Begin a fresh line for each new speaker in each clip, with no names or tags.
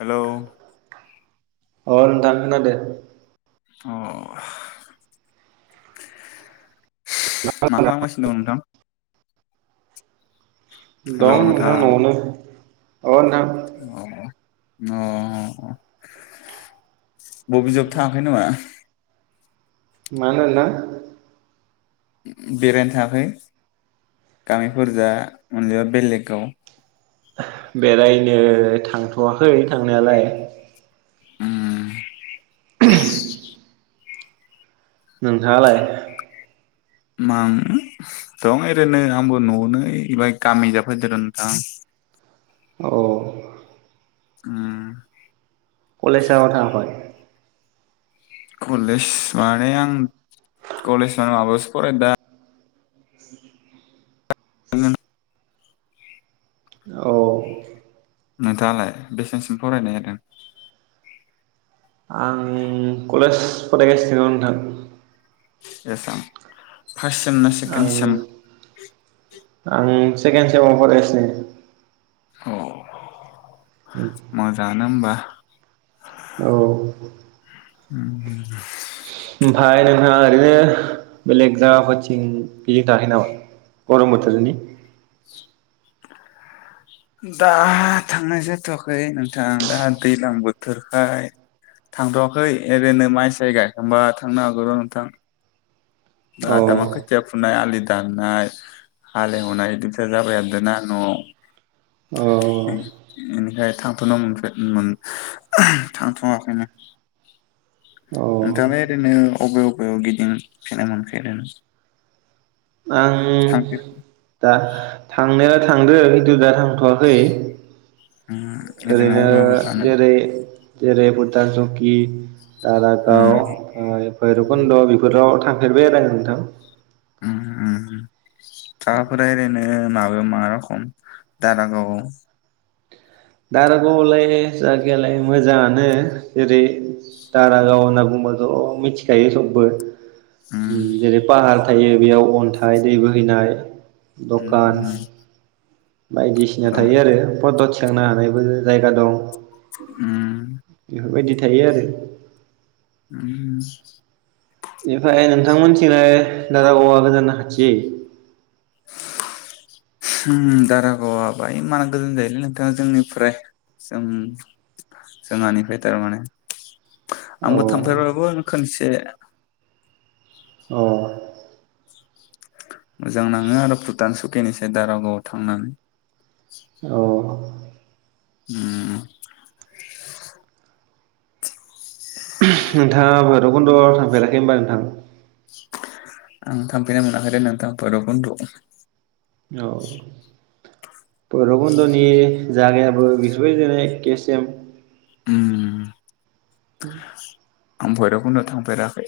Hello
अ नोंथां खोनादों
अ मा खालामगासिनो दं नोंथां?
दं नोंथां न'वानो औ नोंथां
अ अ बबे जौबथाङाखै नामा?
मानोना
बेरायनो थाङाखै गामिफोरजा [unintelligible] बेलेगाव
बेरायनो थांथ थवाखै थांनायालाय
उम [inaudible]
नोंहालाय
[unintelligible] दं ओरैनो आंबो नआवनो ओइ बाइ गामिजा फायदो र नोंथां
अ
ओम
कलेसाव थांआखै?
कलेज माने आं कलेज माबासो फरायो दा
[inaudible]
दा
औ
नोंथाङालाय बेसेनसिम फरायनाय जादों?
आं कलेज फरायगासिनो नोंथां।
बेसां? फार्स्ट सेम ना
आं
सेकेण्डसेम?
आं सेकेणड सेमआव फरायगासिनो।
अ मोजाङानो होमबा। [inaudible]
औ
ओम ओम
ओमफाय नोंथाङा ओरैनो बेलेग जायगाफोरथिं गिदिंनो थांङाखै नामा? गरम बोथोरनि
दा थांनाय जाथवाखै नोंथां दा दैज्लां बोथोरखाय थांथवाखै ओरैनो माइ साय गायखांबा थांनो हागौ र नोंथां।
अ
[unintelligible] खोथिया फुनाय आलि दाननाय हालेवनाय बिदियाजाबाय हादोना आं नआव इनिखाइ थांथनो मोनाखै थांथवाखैनो
अ
नोंथाङालाइ ओरैनो अबे अबे गिदिंफेरनो मोनफेरदों?
आं दा थांनाया थांदो किनटु दा थवाखै ओरैनो
अबे अबे जानो
जेरै जेरै बुतान जुखि
उम
दारागाव भैरबकुन्द बेफोराव थांफेरबाय आरो नोंथां।
ओहो ओमहो जागाफोरा ओरैनो माबा मा रखम दारागावाव?
दारगावआवलाय जायगायालाय मोजाङानो जेरै दारागाव होनना बुंबाथ मिथिखायो सबबो
उम
जेरै पाहार थायो बेयाव अन्था थाय दै बोहैनाय
उम
दखान
उम
बायदिसिना
औ
थायो आरो थांनो हानायबो जायगा दं
[inaudible]
बेबायदि थायो आरो
ओ
ओमफ्राय नोंथांमोनथिंलाय दारागावा गोजान ना खाथि
दारागावा बाय मान गोजोन जायोलै नोंथाङा जोंनिफ्राय जों जोंहानिफ्राय थारमाने
औ
आंबो थांफेरबाबो खसै ए
औ
मोजां नांङो आरो भुटान स खैनोसै दारागावआव थांनानै
औ
उम
नोंथाङा बैरुबकदयाव थांफेराखै नोंथां
आं थांफैनो मोनाखै लै नोंथां भैरकन्नद
औ बैरुकडनि जागायाबो बेफोरबायना एके सेम उम
आं भैरुबखडवाव थांफेराखै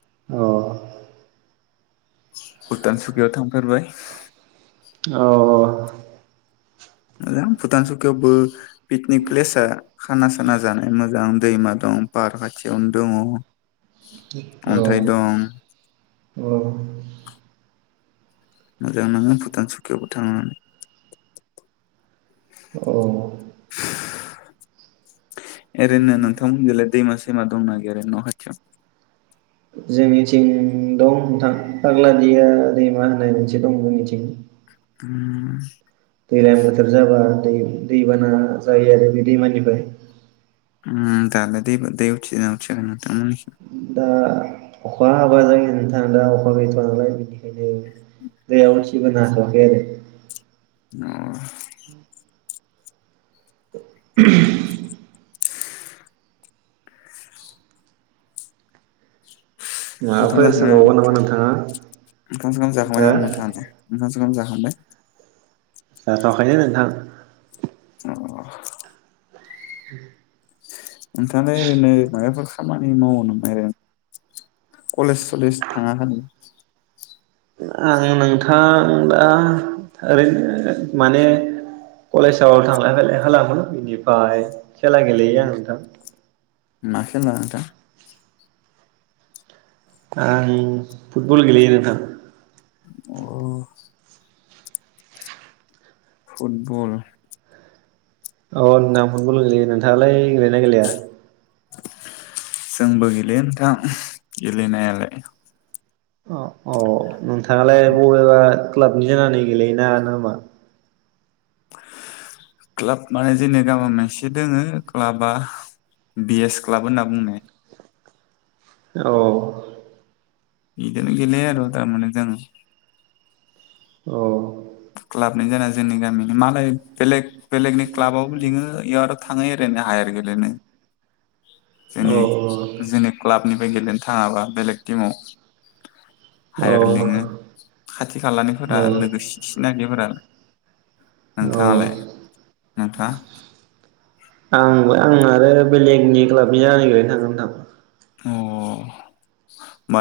औ
भुटानसुकियाव थांफेरारबाय
औ
भुतान सौखियावबो पकनिक प्लेसा खाना साना जानाय मोजां दैमा दं पार खाथियावनो दंङ अन्थाइ दं
अ
मोजां नांगोन भुटान सुकियावबो थांनानै
औ
ओरैनो नोंथांमोनजोंलाय दैमा सैमा दंना गैया न खाथियाव
जोंनिथिं दं नोंथां आग्लादिया दैमा होननाय मोनसे दं जोंनिथिं
उम
दैज्लां बोथोर जाबा दै दैबाना जायो आरो बे दैमानिफ्राय
उम दानो दैबो दै उथिनािगोन नोंथां मोनथिं
दा अखा हाबा जायो नोंथा दा अखा गैथवा नालाय बेनिखायनो दैया उसिबोनो हाथवाथै एह
[unintelligible] [inaudible] ओंखाम
माबाफोर
जाखांबाय नामा
सोंबावगोन
नोंथां?
नोंथाङा हो
ओंखाम सोंखाम जाखांबाय नामा नोंथां? ओंखाम जाखांबाय ।
जाथ'आखायनो नोंथां ।
अ
[inaudible]
नोंथांआ ओरैनो माबाफोर खामानि मावा नामा एरैनो । कलेज सलेज थाङा होन [inaudible]
आं नोंथां आं दा ओरैनो माने कलेजाव थांलाय फैलाय खालामो इनिफाय खेला गेलेयो आं नोंथां ।
[unintelligible] नोंथां
आं फुटबल गेलेयो नोंथां ।
अ फुटबल
अ नोंथां फुटबल गेलेयो दालाय गेलेयोना गैलेया?
जोंबो गेलेयो नोंथां गेलेनायालाय
अ औ नोंथाङालाय बबेबा क्लाबनि जानानै गेलेयो ना मा?
क्लाब माने जोंनि गामियाव मोनसे दोङो क्लाबा बिएस क्लाब होनना बुंनाय ।
औ
इदोनो गेलेयो आरो टारमाने जों
औ
क्लाबनि जाना जोंनि गामिनि मालाय बेलेग बेलेगनि क्लाबाबो लिङो इयाव आरैनो थाङो ओरैनो हायार गेलेनो ।
औ
जोंनि जोंनि क्लाबनि गेलेनो थाङाबा बेलेग टिमाव हायार
औ
लिङो खाथि खालानिफोरा लोगोसे सिनाकिफोरा । नोंथाङालाय?
आं
नोंथाङा?
आंबो आं आरो बेलेगनि क्लाबनि जानो नागिरनो थांगोन नोंथां ।
अ ।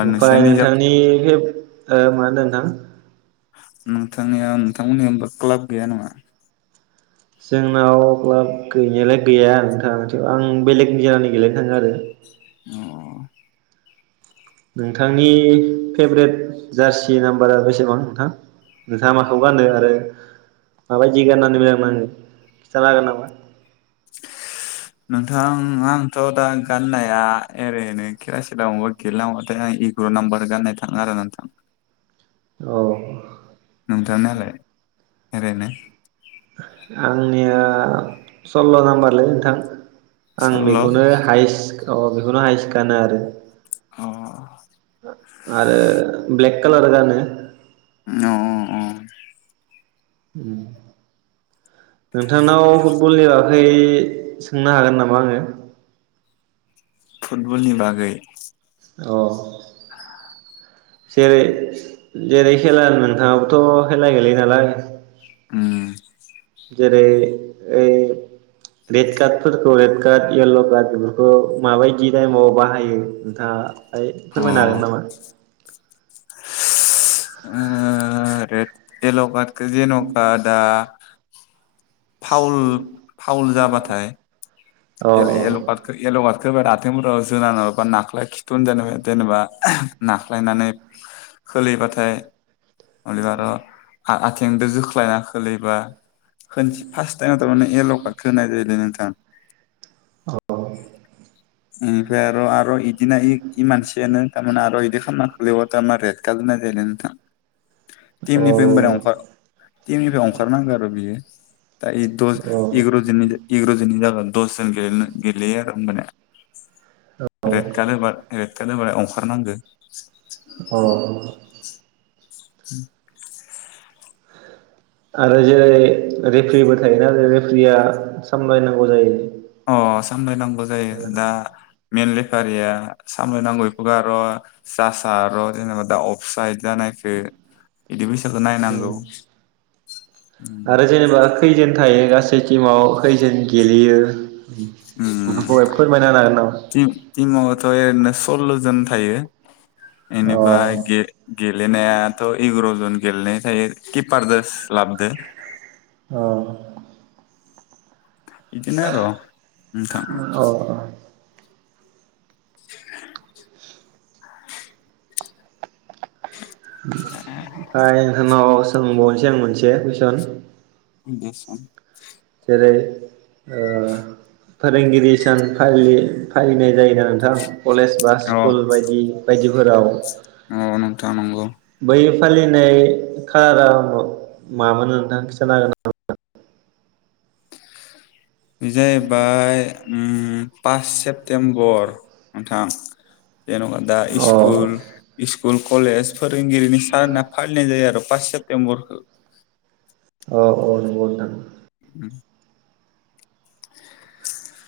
ओमफाय नोंथांनि हेब ओ मा होनदों नोंथां?
नोंथांनियाव नोंथांमोननि क्लाब गैया नङा?
जोंनाव क्लाब गैनायालाय गैया नोंथाङा थेव आं बेलेगनि जानानै गेलेनो थाङो आरो ।
अ ।
नोंथांनि फेभरेट जार्सि नाम्बारा बेसेबां नोंथां? नोंथाङा माखौ गानो आरो माबायदि गाननानै मोजां नाङो? खिथानो हागोन नामा?
नोंथां आंथ दा गाननाया ओरैनो खेला सिलायावबा गेलेनोथांबाथाय आं इग्र नाम्बार गाननाय थाङो आरो नोंथां ।
औ ।
नोंथांनायालाय एरैनो?
आंनिया सल्ल नाम्बारलै नोंथां आं
सल्ल'
बेखौनो हायस्क गा अ बेखौनो हायस गानो आरो।
अ
आरो ब्लेक खालार गानो ।
अ अ अ ।
उम । नोंथांनाव फुटबलनिया ओय सोंनो हागोन नामा आङो?
फुटबलनि बागै
औ । जेरै जेरै खेला होनबा नोंथाङाबो थ खेला गेलेयो नालाय
ओम ।
जेरै ओय रेद काटफोरखौ कार्ड येल्ल कार्ड बेफोरखौ माबायदि टाइमाव बाहायो नोंथाङा
अ
फोरमायनो हागोन
ओ
नामा?
ओ रेद एल्ल कार्ड जेनबा दा [inaudible] फावल फावल जाबाथाय
औ
येल-येल्ल कार्डखौ येल्ल खो आथंफोराव जोना नङाबा नाख्लाया खिथन जेन जेनेबा नाख्लायनानै खोलैबाथाय हलेबा आथेंजों जोख्लायना खोलैबा होन फार्स्ट टाइम' मान एल' काटखौ होनाय जायो दै नोंथां थां
औ
इनिफ्राय आरो आरो बिदिनो इ मानसियानो थारमाने आरो बिदि खालामामना खालबा थारमा रेड काट होनाय जायो नोंथां [unintelligible]
औ
टिमनिफ्राय होमबानिया
औ
अंखार तिमनिफ्राय ओंखारनांगौ आरो बियो दा दज
औ
इगर' जोननि इगर' दनि जागोन दसजोन गेलेयो आरो होमबाने
औ
रेटखाथहोबा [inaudible] अंखारनांगो
अ
[inaudible]
आरो जेरै रेफरिबो थायोना जे रेफ्रिया सामलायनांगौ जायो
अ सामलायनांगौ जायो दा मेले रेफारिया सामलायनांगौ बेखौ' जसार' जेनेबा दा अफ साइद जानायखो बिदि बैसखौ
उम
नायनांगौ उम
आरो जेनेबा खैजोन थायो गासै टिमाव खैजोन गेलेयो बेफोरखौ फोरमायना होनो
उम थिमावथ' एरैनो सल्ल' जन थायो
हागोन
बेनिफ्राय गे गेत गेलेनायाथ' इग्र' जन गेलेनाय थायो किपारजों लाबदो
अ
बिदिनो आरो‌ नोंथां
अ ओमफ्राय
[inaudible]
[inaudible] सोंबावनोसै आं मोनसे कुइसन
दे सों
बे ओ फोरोंगिरि सान फालि फालिनाय जायोना नोंथां कलेज बा
अ
स्कुल बायदि बायदिफोराव
अ नोंथां नंगौ
बै फालिनाय खालारा मामोन नोंथां खिथानो हागोन नामा
बि जाहैबाय उम पास सेप्तेम्बर नोंथां जेनखा दा
अ
इस्कुल इस्कु स्कुल कलेजफोर फोरोंगिरिनि सान होनना फालिनाय जायो आरो पास सेप्तेम्बरखौ
औ औ नंगौ नोंथां
उम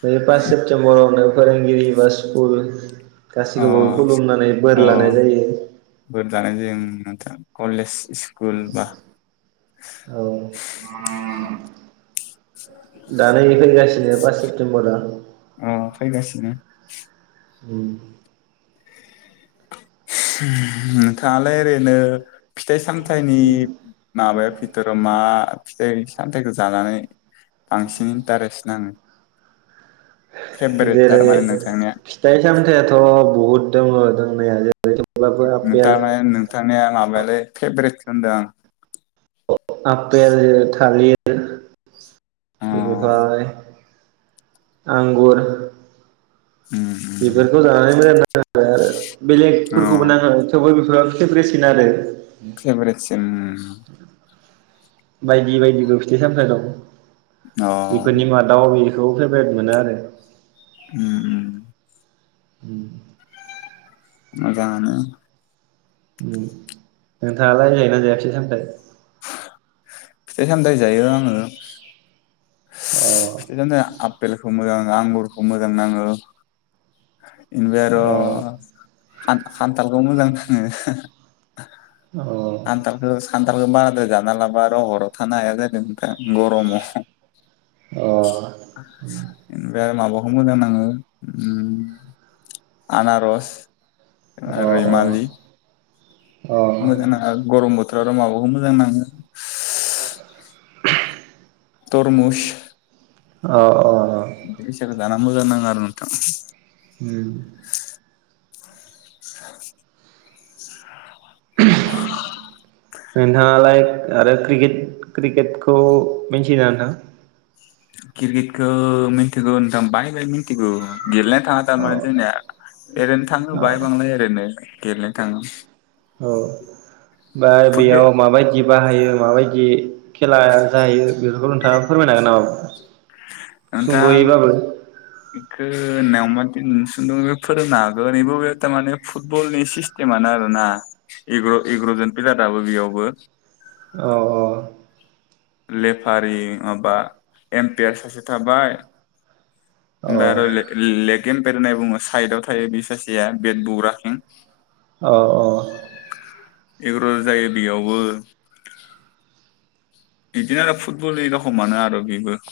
बे पास सेप्टेम्बरावनो फोरोंगिरि बा स्कुल
अ
गासैखौबो खुलुमनानै
अ
बोर लानाय जायो
बोर लानाय जायो नोंथां कलेज स्कुल बा
औ दा नै फैगासिनो पास सेप्तेम्बरा
अ फैगासिनो उम
उम
थाङालै ओरैनो फिथाइ सामथाइनि माबाया बिथोराव मा फिथाइ सामथाइखौ जानानै बांसिन इन्टारेस्ट नाङो फेभरेट
जेरै
थारमाने नोंथांनिया
फिथाइ सामथाइयाथ बहुत दङ दंनाया जेरै थेवब्लाबो आपेल
तारमाने नोंथांनिया माबायालै फेभरेट थानदा
आपेल थालिर दे
अ
बेनिफाय आंगुर
उम
बेफोरखौ जानानै मोजां आरो
अ
बेलेगफोरखौबो नाङो थेवबो बे गोबां फेब्रेसिन आरो
फेबेरेदसिन
बायदि बायदिबो फिथाइ सामथाइ
अ
बुजियाखै बेफोरनि मादाव बेनो खौ फेभरेट मोनो आरो
उम उम
उम
मोजांआनो
उ नोंथाङालाय जायोना जाया फिथायखौ?
फिथाइ सामथाइ जायो आङो
अ
इदिनो आपेलखौ मोजां आंगुरखौ मोजां नाङो ओमफाय आरो
अ
खान खान्थालखौ मोजां नाङो
अ
आनथालखौ सान आव मादा जाना लाब आरो हराव थानो हाया जागोन गरम ओमफ्राय आरो माबाव मोजां नाङो उम आनारस रैमालि
अ
मोजां नाङो गरम बो थोराव माबाखौ मोजां नाङो तरमुस
अ अ अ
बि हिसाबै जाना मोजां नाङो आरो नोंथां।
उम
[inaudible]
[inaudible] नोंथाङालाय आरो क्रिकेट क्रिकेटखौ मिथियो ना नोंथां?
क्रिकेटखौ मिथिगौ नोंथां बाहाय बाहाय मिथिगौ गेलेना थाङा थारमाने जोंनिया
औ
ओरैनो थांनो होबाय
औ
बांलाय ओरैनो गेलेनो थाङो
औ बा
फुटबल
बेयाव माबायदि बाहायो माबायदि खेला जायो बेफोरखौ नोंथाङा फोरमायनो हागोन नामा?
नोंथां
सुंद'यैबाबो
खौनो मादिन सुंदो फोरोंनो हागोन नैबो बे थारमाने फुटबलनि सिस्टेमानो आरोना एग्र एग्र'जन प्लेयाराबो बेयावबो
अ अ
लेफारि माबा एम्पायार सासे थाबाय ओमफाय आरो ले लेग एम्पायार होननाय बुङो साइदव थायो बे सासेया बेट बुग्राथिं
औ औ
[unintelligible] जायो बेयावबो बिदिनो आरो फुटबलनि र'खमानो आरो बिबो